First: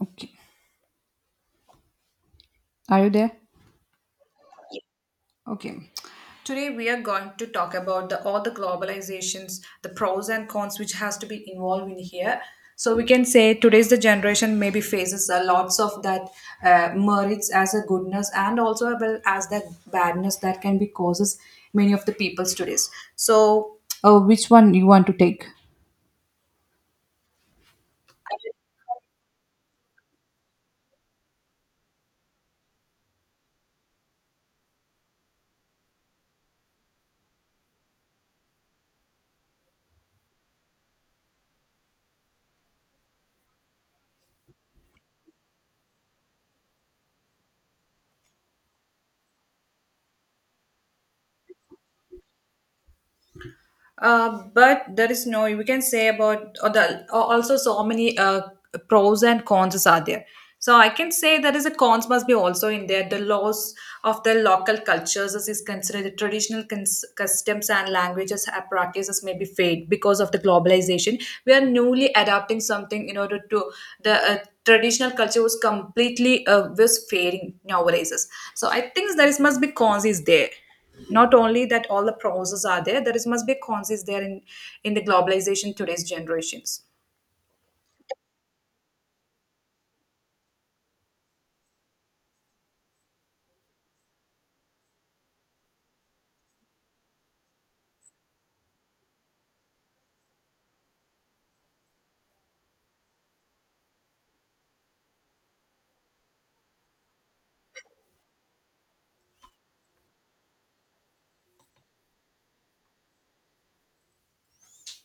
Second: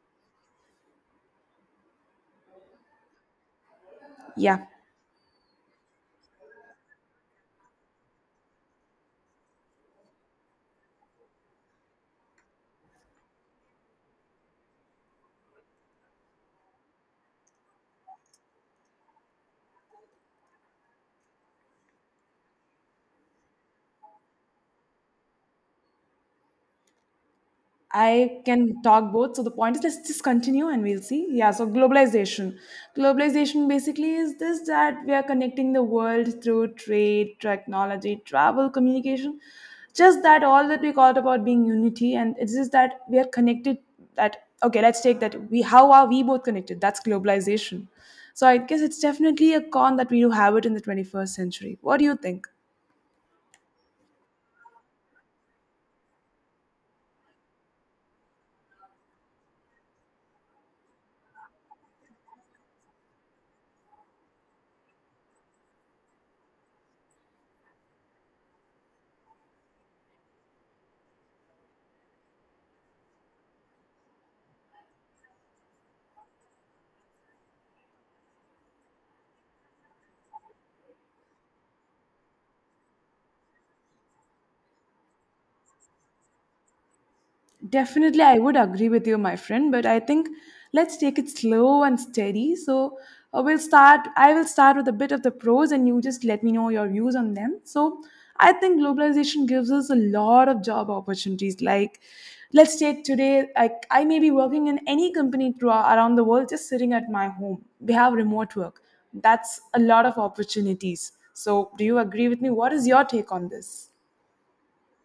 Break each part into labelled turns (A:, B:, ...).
A: Okay. Are you there?
B: Yeah,
A: Okay. Today we are going to talk about the all the globalizations, the pros and cons which has to be involved in here. So we can say today's the generation maybe faces a lots of that merits as a goodness and also well as that badness that can be causes many of the people's today's. So, which one you want to take?
B: I can talk both. So the point is, let's just continue and we'll see. Yeah, so globalization. Globalization basically is this that we are connecting the world through trade, technology, travel, communication. Just that all that we called about being unity, and it's just that we are connected. That okay, let's take that. We How are we both connected? That's globalization. So I guess it's definitely a con that we do have it in the 21st century. What do you think?
A: But there is no we can say about or the or also so many pros and cons are there. So I can say there is a cons must be also in there, the loss of the local cultures as is considered the traditional customs and languages and practices may be fade because of the globalization. We are newly adapting something in order to the traditional culture was completely was fading nowadays. So I think there is must be cons is there, not only that all the pros are there, there is must be cons is there in the globalization today's generations.
B: Definitely, I would agree with you, my friend, but I think let's take it slow and steady. So, we'll start. I will start with a bit of the pros, and you just let me know your views on them. So, I think globalization gives us a lot of job opportunities. Like, let's take today, like, I may be working in any company throughout around the world just sitting at my home. We have remote work, that's a lot of opportunities. So, do you agree with me? What is your take on this?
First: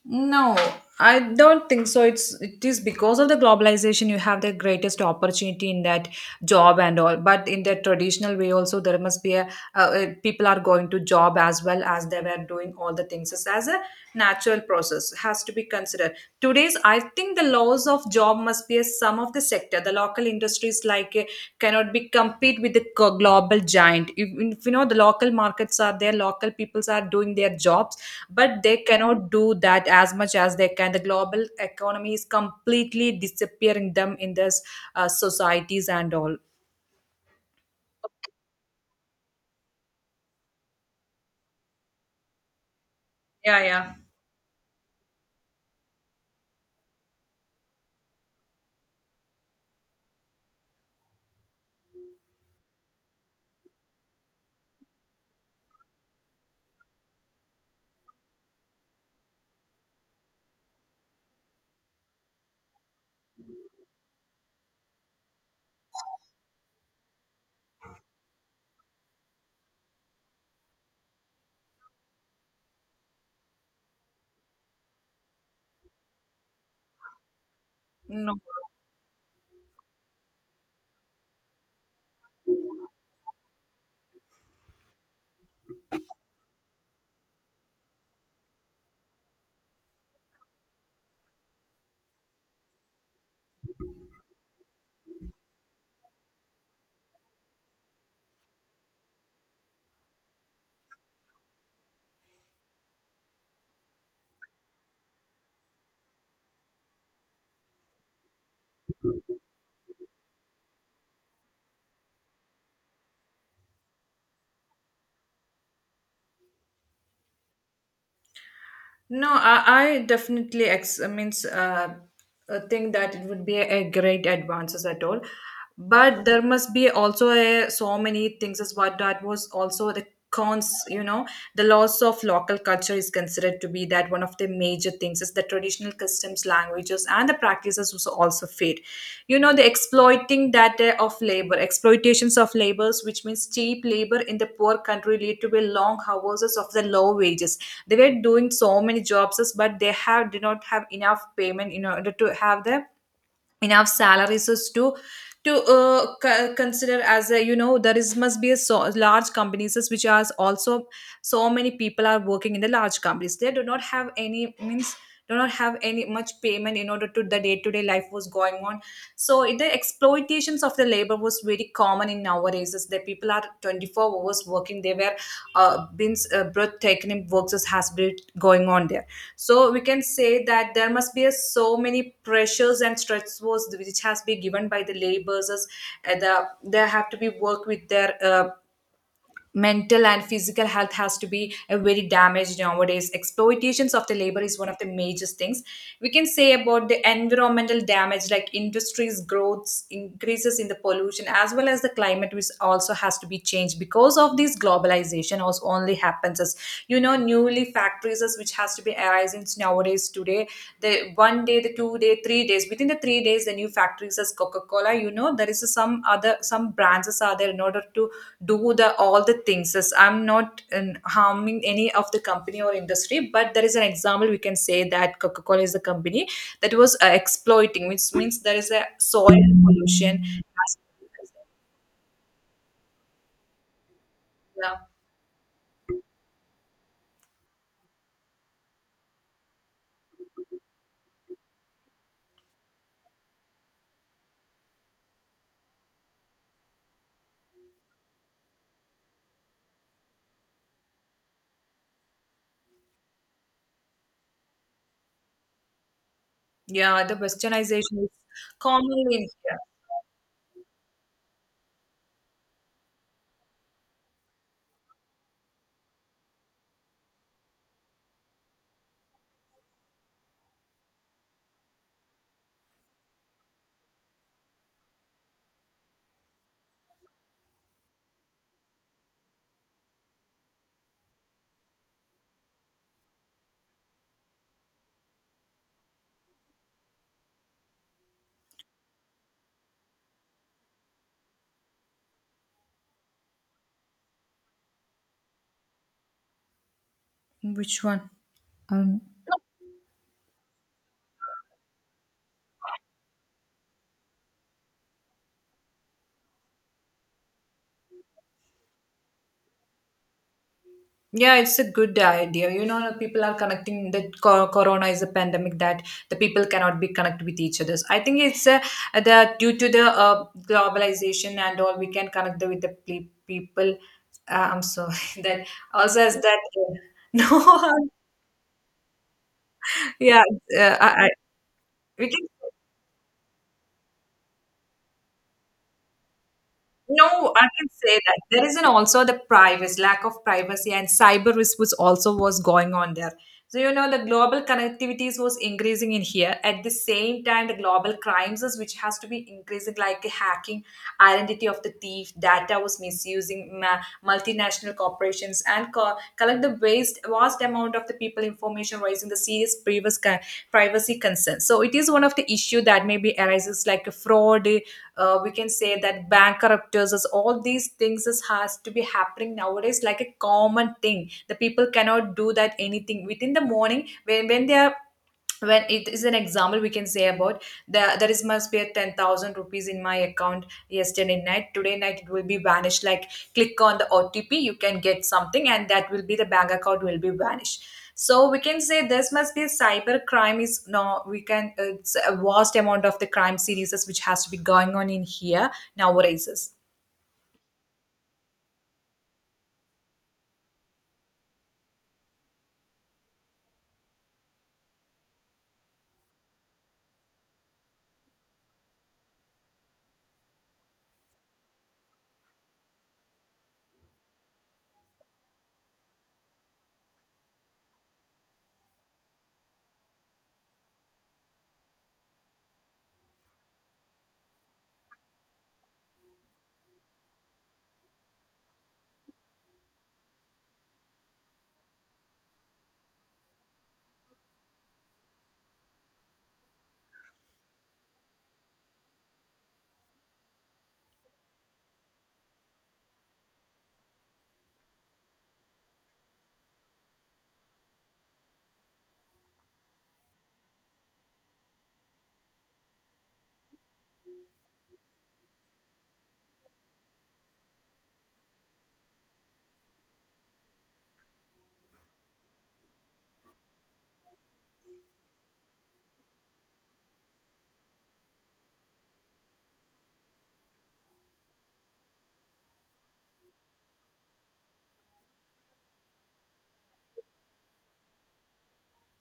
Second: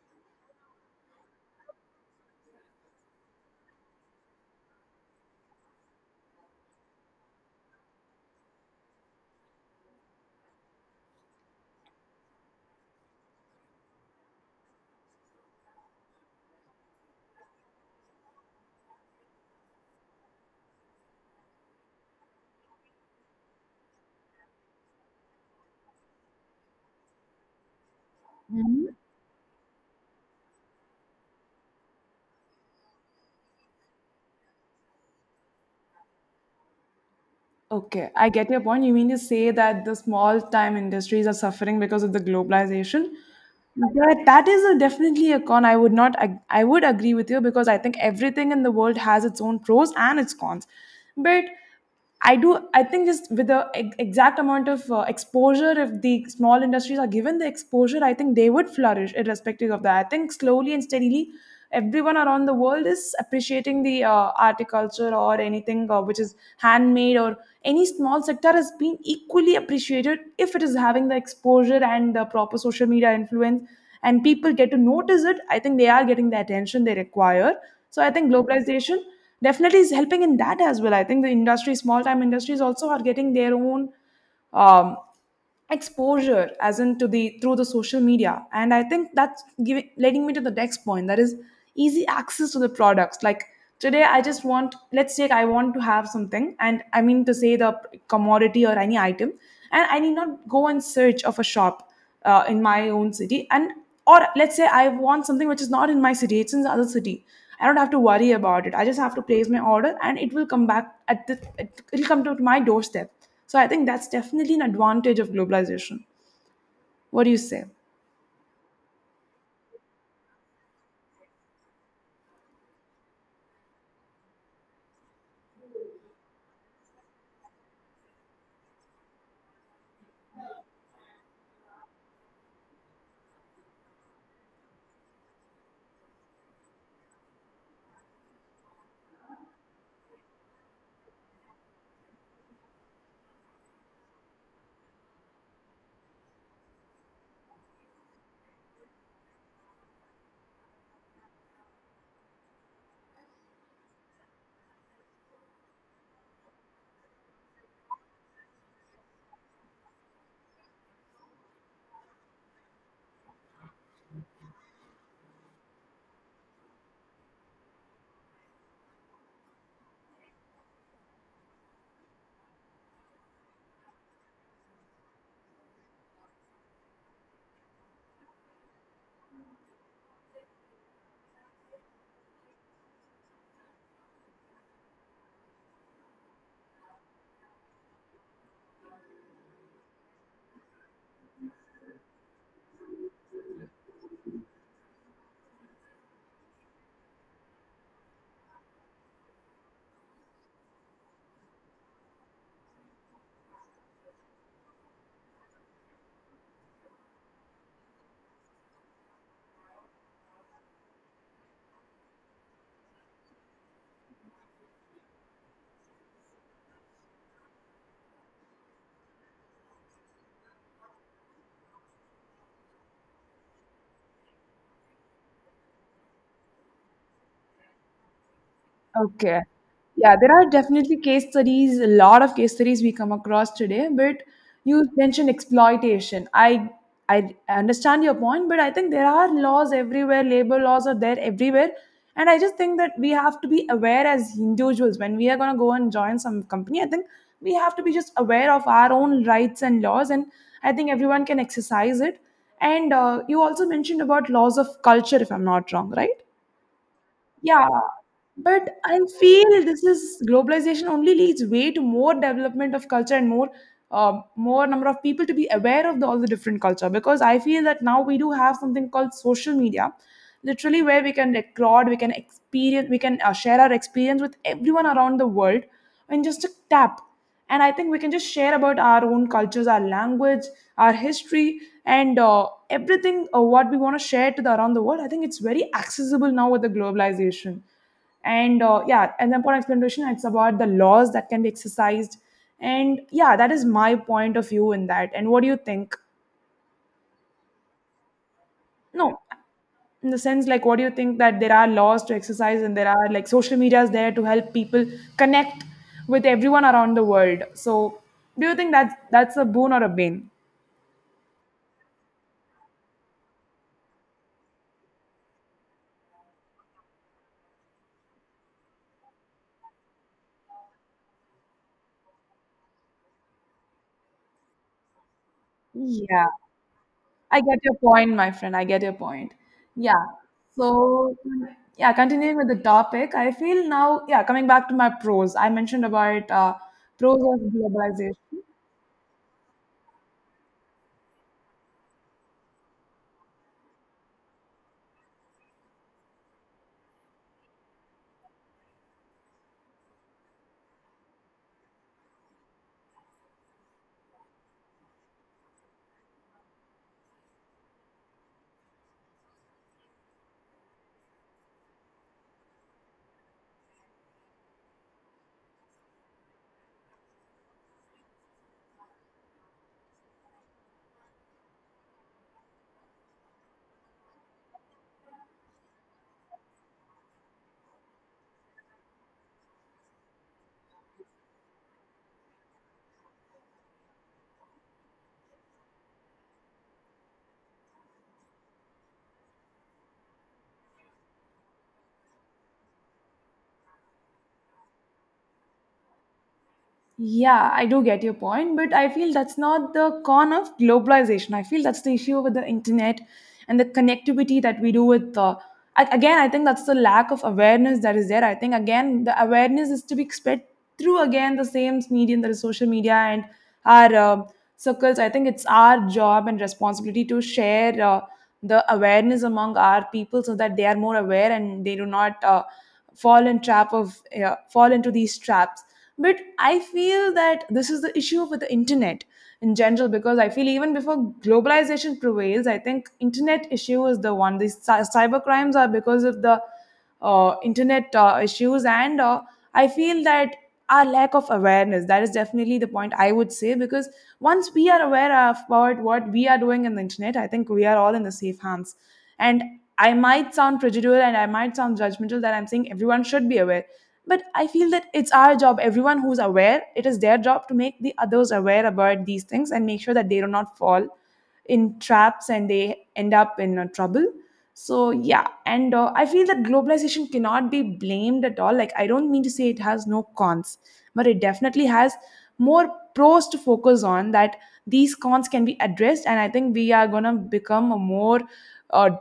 A: No, I don't think so. It is because of the globalization you have the greatest opportunity in that job and all. But in the traditional way also there must be a people are going to job as well as they were doing all the things. It's as a natural process has to be considered. Today's I think the laws of job must be a sum of the sector. The local industries like cannot be compete with the global giant. If you know, the local markets are there, local peoples are doing their jobs, but they cannot do that as much as they can, the global economy is completely disappearing them in this societies and all.
B: Okay, I get your point. You mean to say that the small time industries are suffering because of the globalization?
A: Yeah, yeah.
B: That is a definitely a con. I would not. I would agree with you because I think everything in the world has its own pros and its cons. But I do. I think just with the exact amount of exposure, if the small industries are given the exposure, I think they would flourish, irrespective of that. I think slowly and steadily everyone around the world is appreciating the articulture or anything which is handmade or any small sector has been equally appreciated if it is having the exposure and the proper social media influence, and people get to notice it. I think they are getting the attention they require. So I think
A: No,
B: globalization definitely is helping in that as well. I think the industry small time industries also are getting their own um, exposure as in to the through the social media, and I think that's giving leading me to the next point, that is easy access to the products. Like today, I just want let's take, I want to have something, and I mean to say the commodity or any item, and I need not go and search of a shop, in my own city. And or let's say I want something which is not in my city, it's in the other city. I don't have to worry about it. I just have to place my order and it will come back it'll come to my doorstep. So I think that's definitely an advantage of globalization. What do you say?
A: no, I definitely means think that it would be a great advances at all. But there must be also so many things as what that was also the cons, you know, the loss of local culture is considered to be that one of the major things is the traditional customs, languages, and the practices was also fade. You know, the exploiting data of labor, exploitations of labors, which means cheap labor in the poor country lead to a long hours of the low wages. They were doing so many jobs, but they have did not have enough payment in order to have the enough salaries is to consider as a, there is must be a so large companies is which are also so many people are working in the large companies. They do not have any means, do not have any much payment in order to the day-to-day life was going on. So it- the exploitations of the labor was very common in nowadays is that people are 24 hours working. They were been breathtaking works has been going on there. So we can say that there must be so many pressures and stressors which has been given by the laborers, they have to be work with their mental and physical health has to be very damaged nowadays. Exploitations of the labor is one of the major things. We can say about the environmental damage, like industries growths increases in the pollution as well as the climate, which also has to be changed because of this globalization also only happens as, you know, newly factories as which has to be arising nowadays to today, the one day, the 2 day 3 days within the 3 days, the new factories as coca-cola, you know, there is some other some brands as are there in order to do the all the things as I'm not harming any of the company or industry. But there is an example we can say that coca-cola is the company that was exploiting, which means there is a
B: Okay.
A: soil
B: Yeah,
A: pollution.
B: there are definitely case studies, a lot of case studies we come across today, but
A: Yeah,
B: you mentioned exploitation. I understand your point, but I think there are laws everywhere, labor laws are there everywhere. And I just think that we have to be aware as individuals when we are gonna go and join some company. I think we have to be just aware of our own rights and laws, and I think everyone can exercise it. And you also mentioned about laws of culture, if I'm not wrong, right?
A: yeah, the
B: Yeah,
A: westernization is
B: but I
A: commonly
B: feel
A: yeah.
B: this is globalization only leads way to more development of culture and more number of people to be aware of all the different culture, because I feel that now we do have something called social media, literally where we can record, we can experience, we can share our experience with everyone around the world in just a tap. And I think we can just share about our own cultures, our language, our history, and everything what we want to share to the around the world. I think it's very accessible now with the globalization. And yeah, and then for explanation, it's about the laws that can be exercised. And yeah, that is my point of view in that. And what do you think?
A: Which one? um,
B: No, in the sense like, what do you think that there are laws to exercise and there are like social media is there to help people connect with everyone around the world? So do you think that's a boon or a bane?
A: Yeah, it's a good idea. You know, people are connecting that corona is a pandemic that the people cannot be connected with each others. I think it's that due to the globalization and all, we can connect with the people. I'm sorry that also as
B: Yeah,
A: that
B: I get your
A: no,
B: point, my friend. I get your point. Yeah.
A: yeah,
B: So
A: uh, I, I,
B: yeah,
A: we can.
B: continuing with the topic, I feel now, yeah, coming back to my pros. I mentioned about
A: No,
B: pros
A: I
B: of
A: can say that
B: globalization.
A: there is an also the privacy, lack of privacy, and cyber risk was also was going on there. So, you know, the global connectivities was increasing in here. At the same time, the global crimes, is which has to be increasing, like hacking, identity of the thief, data was misusing, multinational corporations, and collect the waste, vast amount of the people information, raising the serious previous privacy concerns. So, it is one of the issue that maybe arises like a fraud. We can say that bankruptcies, all these things is, has to be happening nowadays, like a common thing. The people cannot do that anything within the morning when they are, when it is an example we can say about the, there is must be a 10,000 rupees in my account. Yesterday night, today night it will be vanished, like click on the otp, you can get something and that will be the bank account will be vanished. So we can say this must be cyber crime is, no, we can, it's a vast amount of the crime series which has to be going on in here nowadays.
B: Yeah, I do get your point, but I feel that's not the con of globalization. I feel that's the issue with the internet and the connectivity that we do with. Again, I think that's the lack of awareness that is there. I think again the awareness is to be spread through again the same medium, that is social media and our circles. I think it's our job and responsibility to share the awareness among our people so that they are more aware and they do not fall into these traps. But I feel that this is the issue with the internet in general, because I feel even before globalization prevails, I think internet issue is the one. These cyber crimes are because of the internet issues. And I feel that our lack of awareness, that is definitely the point I would say, because once we are aware of about what we are doing in the internet, I think we are all in the safe hands. And I might sound prejudicial and I might sound judgmental that I'm saying everyone should be aware. But I feel that it's our job, everyone who's aware, it is their job to make the others aware about these things and make sure that they do not fall in traps and they end up in trouble. So yeah, and I feel that globalization cannot be blamed at all. Like, I don't mean to say it has no cons, but it definitely has more pros to focus on. That these cons can be addressed, and I think we are going to become a more, uh,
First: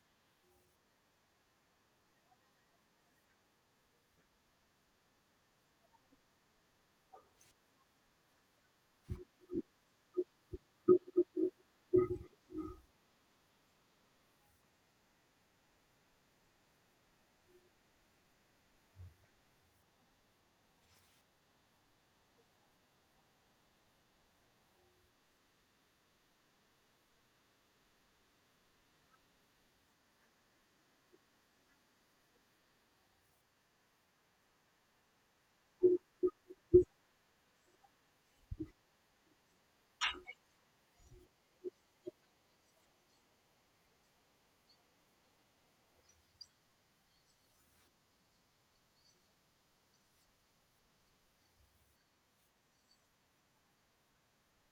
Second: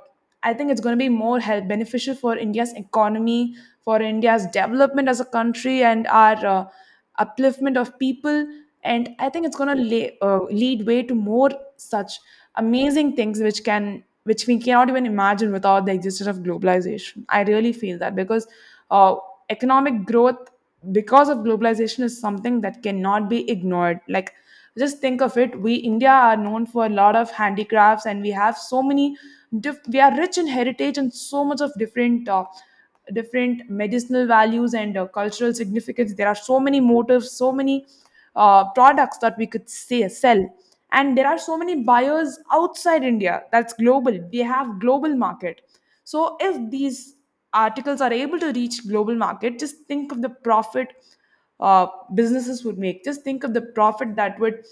B: I think it's going to be more help beneficial for India's economy, for India's development as a country, and our upliftment of people. And I think it's going to lead way to more such amazing things which we cannot even imagine without the existence of globalization. I really feel that, because uh, economic growth because of globalization is something that cannot be ignored. Like, just think of it, we India are known for a lot of handicrafts and we have we are rich in heritage and so much of different different medicinal values and cultural significance. There are so many motives, so many products that we could say, sell. And there are so many buyers outside India. That's global. We have global market. So if these articles are able to reach global market, just think of the profit uh, businesses would make. Just think of the profit that would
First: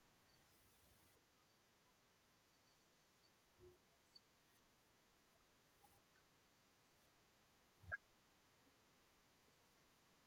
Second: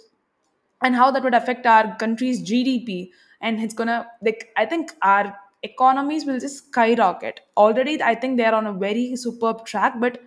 B: and how that would affect our country's GDP. And it's gonna like, I think our economies will just skyrocket. Already, I think they are on a very superb track. But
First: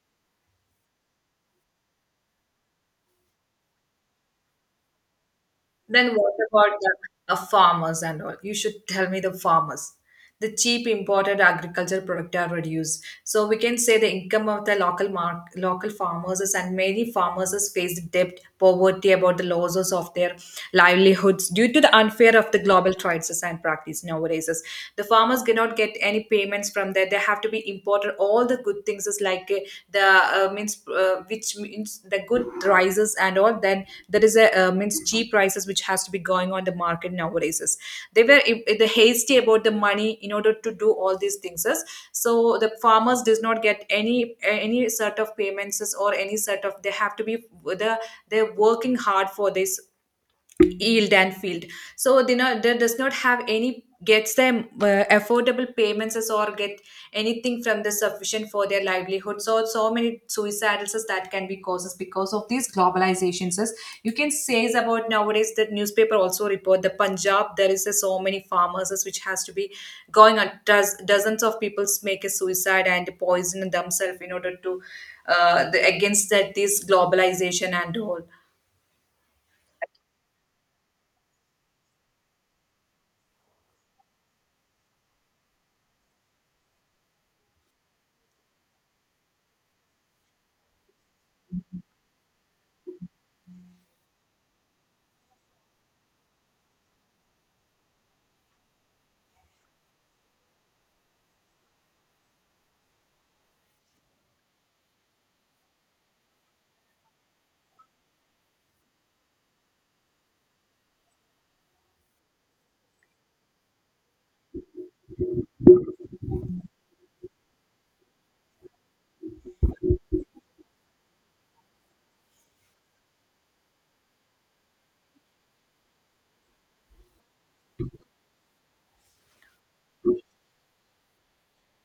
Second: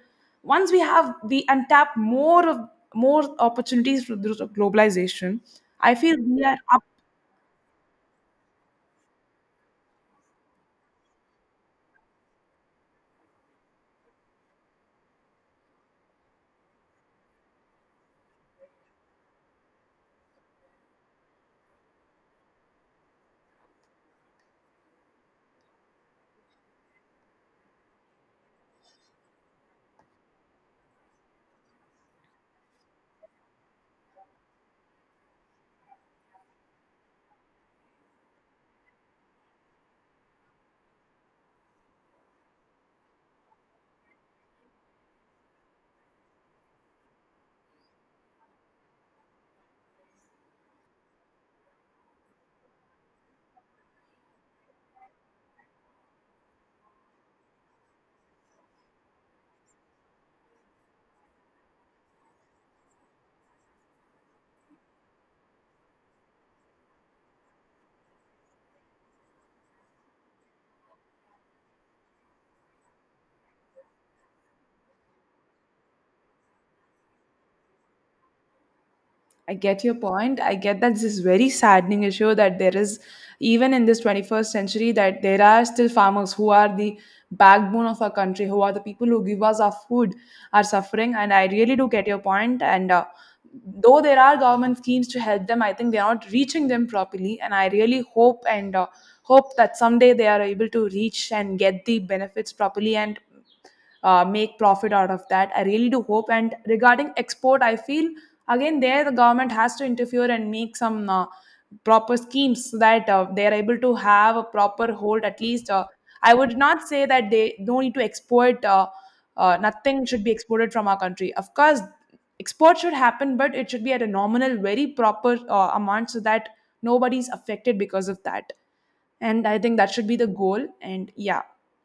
B: once we untap more opportunities through globalization, I
A: Then
B: feel
A: what
B: we are
A: about
B: up.
A: the farmers and all? You should tell me the farmers. The cheap imported agricultural product are reduced. So we can say the income of the local farmers is, and many farmers is faced debt, poverty about the losses of their livelihoods due to the unfair of the global trades and practice nowadays. Is The farmers cannot get any payments from there. They have to be important all the good things is like the means which means the good prices and all. Then there is a means cheap prices which has to be going on the market nowadays is. They were I- the hasty about the money in order to do all these things is. So the farmers does not get any sort of payments is or any sort of. They have to be, the they're working hard for this yield and field, so they not that does not have any gets them affordable payments as, or get anything from the sufficient for their livelihood. So so many suicides as that can be causes because of these globalizations as, you can say is, about nowadays that newspaper also report, the punjab there is so many farmers as which has to be going on, does dozens of people make a suicide and poison themselves in order to, against that this globalization and all.
B: I get your point. I get that this is very saddening issue that there is even in this 21st century that there are still farmers who are the backbone of our country, who are the people who give us our food, are suffering. And I really do get your point. And though there are government schemes to help them, I think they are not reaching them properly. And I really hope that someday they are able to reach and get the benefits properly and make profit out of that. I really do hope. And regarding export, I feel again there the government has to interfere and make some proper schemes, so that they are able to have a proper hold at least. I would not say that they don't need to export. Nothing should be exported from our country, of course. Export should happen, but it should be at a nominal, very proper amount, so that nobody's affected because of that. And I think that should be the goal. And yeah,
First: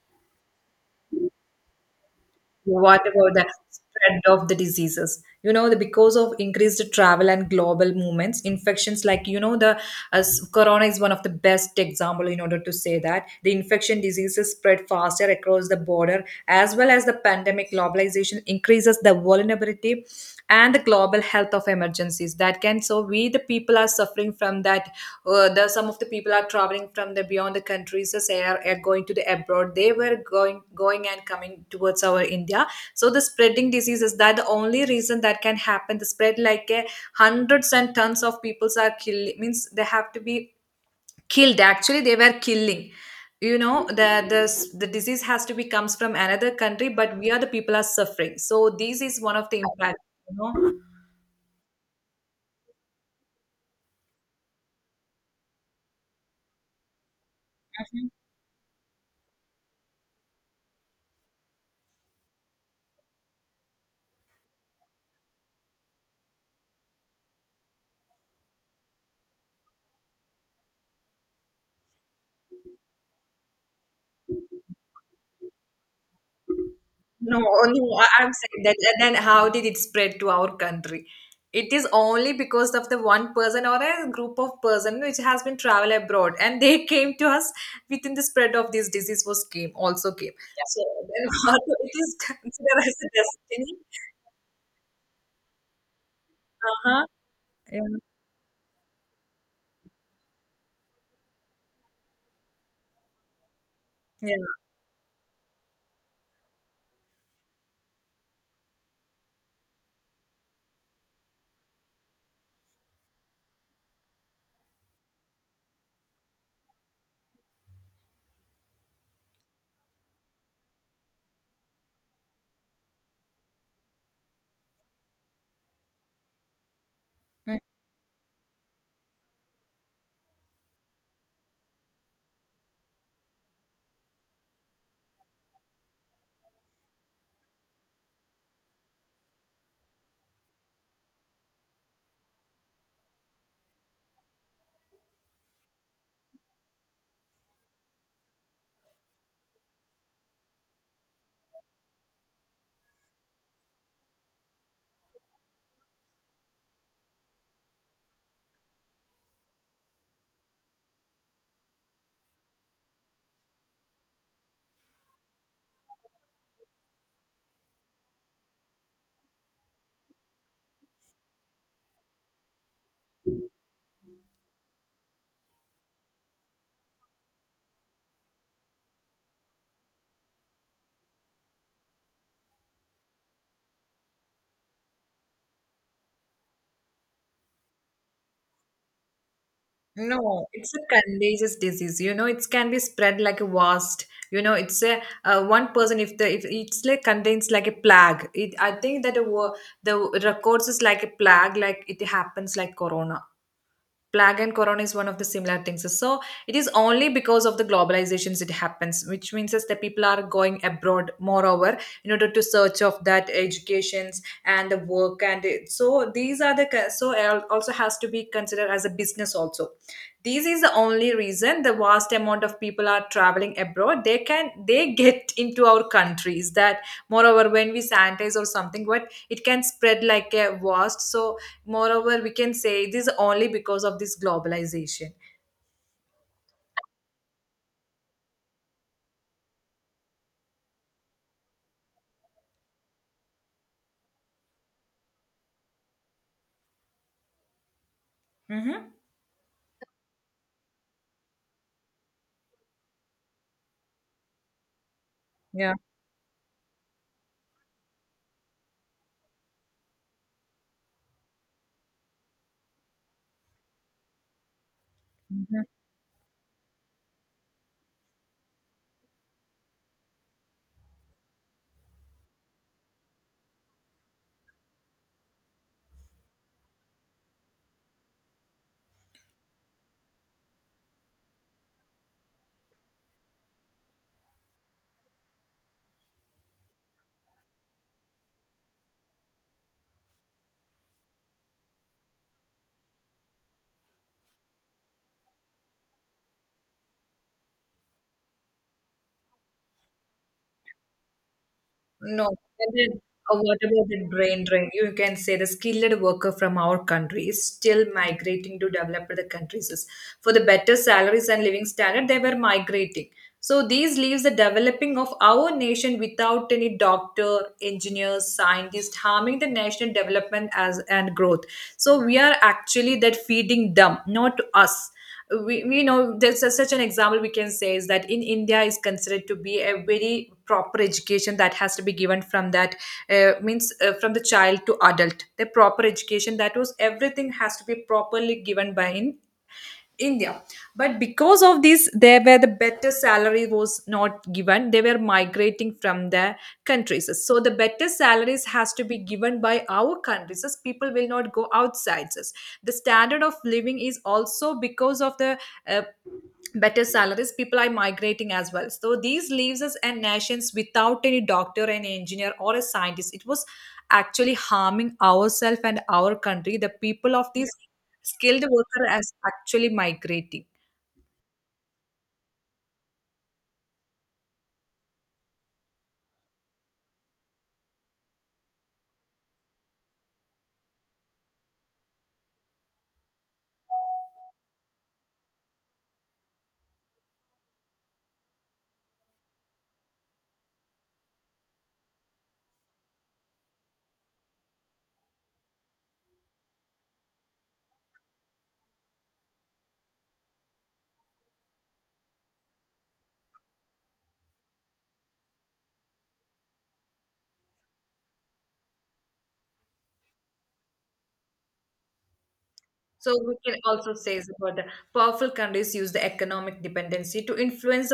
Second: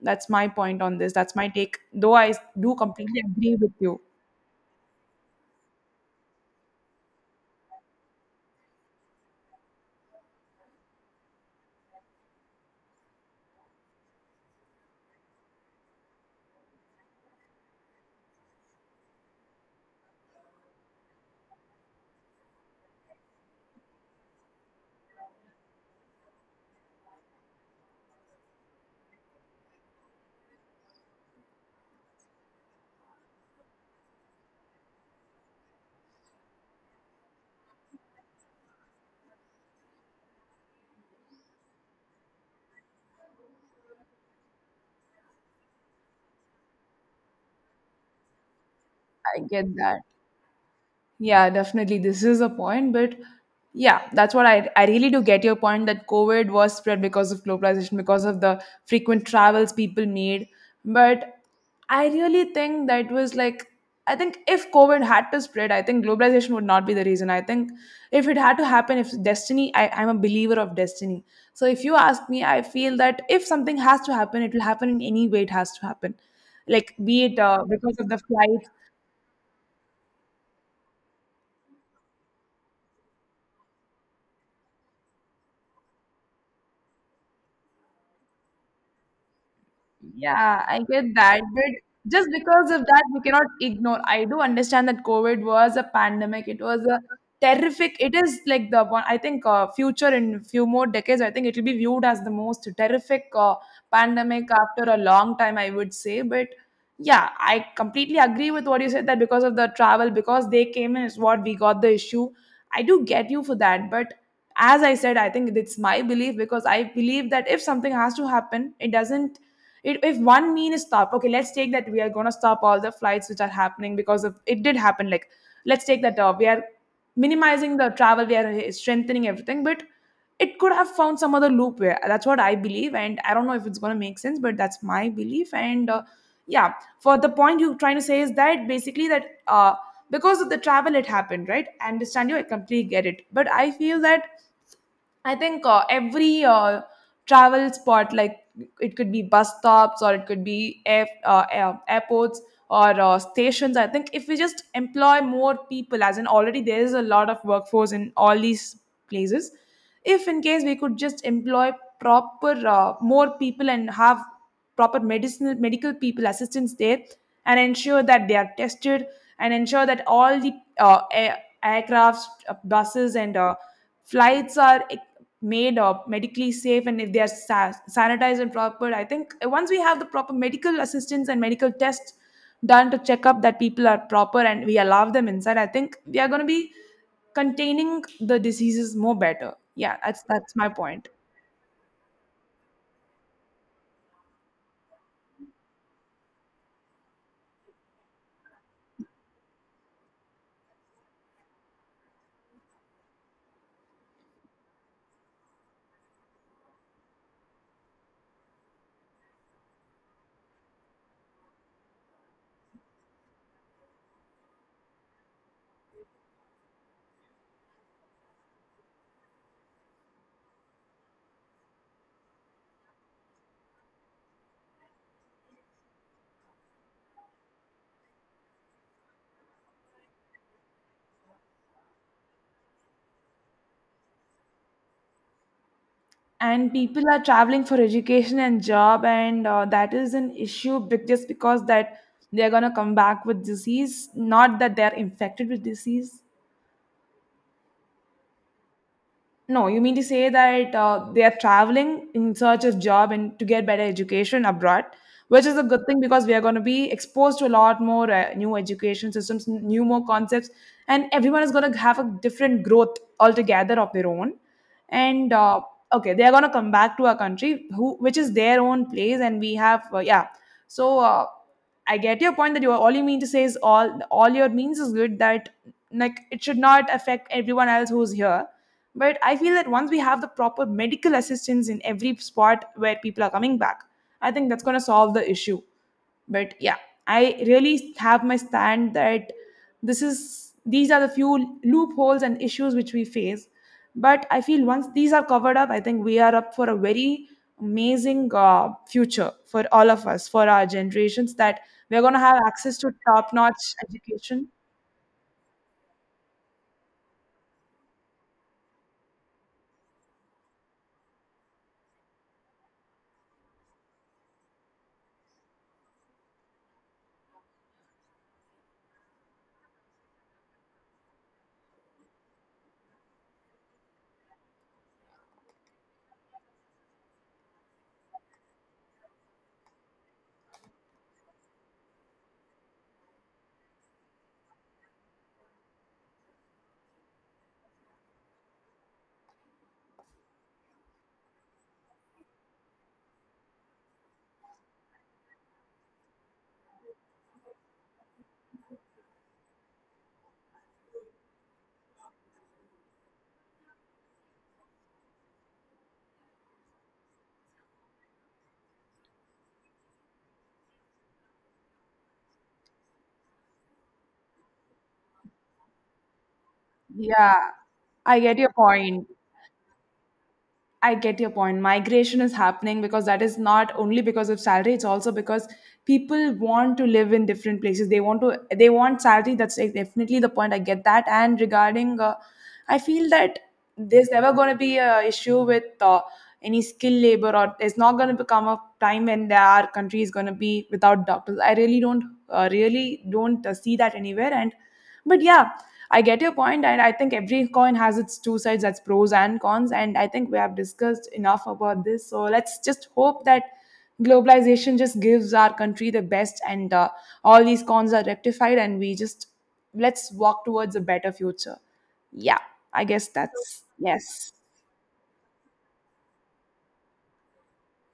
B: that's my point on this, that's my take, though I do
A: What
B: completely
A: about the
B: agree with you.
A: spread of the diseases? You know, the, because of increased travel and global movements, infections like, you know, the as corona is one of the best example in order to say that the infection diseases spread faster across the border as well as the pandemic. Globalization increases the vulnerability and the global health of emergencies that can, so we, the people are suffering from that. The some of the people are traveling from the beyond the countries as they are going to the abroad. They were going and coming towards our india. So the spreading disease is that the only reason that can happen, the spread like a hundreds and tons of peoples are killed, means they have to be killed, actually they were killing. You know, the disease has to be comes from another country, but we are, the people are suffering. So this is one
B: I
A: of the
B: get
A: impact,
B: that.
A: you know.
B: Yeah, definitely. This is a point, but yeah, that's what, I really do get your point that COVID was spread because of globalization, because of the frequent travels people made. But I really think that was like I think if COVID had to spread, I think globalization would not be the reason. I think if it had to happen, if destiny, I'm a believer of destiny. So if you ask me, I feel that if something has to happen, it will happen in any way it has to happen. Like be it
A: No,
B: because
A: no,
B: of the
A: I'm saying
B: flight.
A: that. And then how did it spread to our country? It is only because of the one person or a group of person which has been travel abroad, and they came to us within, the spread of this disease was came, also came.
B: Yeah,
A: Yeah.
B: I
A: So
B: get that.
A: then it
B: But
A: is
B: just because of
A: considered as
B: that,
A: a
B: we cannot
A: destiny.
B: ignore. I do understand that COVID was a pandemic. It
A: Uh
B: was a
A: huh.
B: terrific.
A: Yeah.
B: It is like the one, I think, future in few more decades, I think it will be viewed as the most terrific pandemic after a long time, I would say. But yeah, I completely agree with what you said that because of the travel, because they came in, is what we got the issue. I do get you for that. But as I said, I think it's my belief because I believe that if something has to happen, it doesn't it, if one mean is stopped, okay, let's take that we are going to stop all the flights which are happening because of it did happen like let's take that we are
A: Yeah.
B: minimizing the travel, we are strengthening everything. But it could have found some other loop, where that's what I believe and I don't know if it's going to make sense, but that's my belief and yeah. For the point you're trying to say is that basically that because of the travel it happened, right? I understand you, I completely get it, but I feel that I think every travel spot, like it could be bus stops or it could be airports or stations. I think if we just employ more people, as in already there is a lot of workforce in all these places, if in case we could just employ proper more people and have proper medicinal medical people assistance there, and ensure that they are tested, and ensure that all the uh, air, aircrafts, buses and flights are made or medically safe, and if they are sanitized and proper. I think once we have the proper medical assistance and medical tests done to check up that people are proper and we allow them inside, I think we are going to be containing the diseases more better. Yeah, that's
A: No,
B: that's my
A: it's a
B: point.
A: contagious disease. You know, it can be spread like a wasp. You know, it's a one person, if the, if it's like contains like a plague. It, I think that the the records is like a plague, like it happens like corona plague, and corona is one of the similar things. So it is only because of the globalizations it happens, which means is that people are going abroad moreover in order to search of that educations and the work and it, so these are the so also has to be considered as a business also. This is the only reason the vast amount of people are traveling abroad, they can they get into our countries that moreover when we sanitize or something, what it can spread like a vast, so, moreover, we can say this only because of this globalization.
B: And people are traveling for education and job and that is an issue just because that they're going to come back with disease, not that they're infected with disease.
A: Mm-hmm.
B: No, you mean to say that they are traveling in search of job and to get better education abroad, which is a
A: Yeah.
B: good thing, because we are going to be exposed to a lot more new education systems, new more concepts, and everyone is going to have a different growth altogether of their own. And
A: Mhm.
B: okay, they are going to come back to our country who which is their own place, and we have yeah. So I get your point that you are, all you mean to say is all your means is good, that like it should not affect everyone else who's here. But I feel that once we have the proper medical assistance in every spot where people are coming back, I think that's going to solve the issue. But yeah, I really have my stand that this is these are the few loopholes and issues which we face, but I feel once these are covered up, I think we are up for a very amazing future for all of us, for our generations, that we're going to
A: No,
B: have
A: and
B: access to
A: then,
B: top
A: what
B: notch
A: about the brain
B: education.
A: drain? You can say the skilled worker from our country is still migrating to developed the countries. For the better salaries and living standard, they were migrating. So these leaves the developing of our nation without any doctor, engineers, scientists, harming the national development as and growth. So we are actually that feeding them, not us. We know there's such an example we can say is that in india is considered to be a very proper education that has to be given from that, means from the child to adult, the proper education that was everything has to be properly given by in India. But because of this, there were the better salary was not given. They were migrating from their countries. So the better salaries has to be given by our countries, as people will not go outside us. The standard of living is also because of the uh, better salaries people are migrating as well, so these leaves us and nations without any doctor, an engineer or a scientist. It was actually harming ourselves and our country, the people of
B: Yeah,
A: these
B: I get
A: skilled
B: your
A: worker
B: point.
A: as actually migrating.
B: I get your point. Migration is happening because that is not only because of salary, it's also because people want to live in different places. They want salary. That's like definitely the point. I get that. And regarding I feel that there's never going to be a issue with any skilled labor, or there's not going to become a time when there our country is going to be without doctors. I really don't see that anywhere. And but yeah, I get your point, and I think every coin has its two sides, that's pros and cons. And I think we have discussed enough about this. So let's just hope that globalization just gives our country the best, and all these cons are rectified, and we just let's walk towards a better future. Yeah, I guess
A: So we can
B: that's
A: also say
B: yes.
A: about the powerful countries use the economic dependency to influence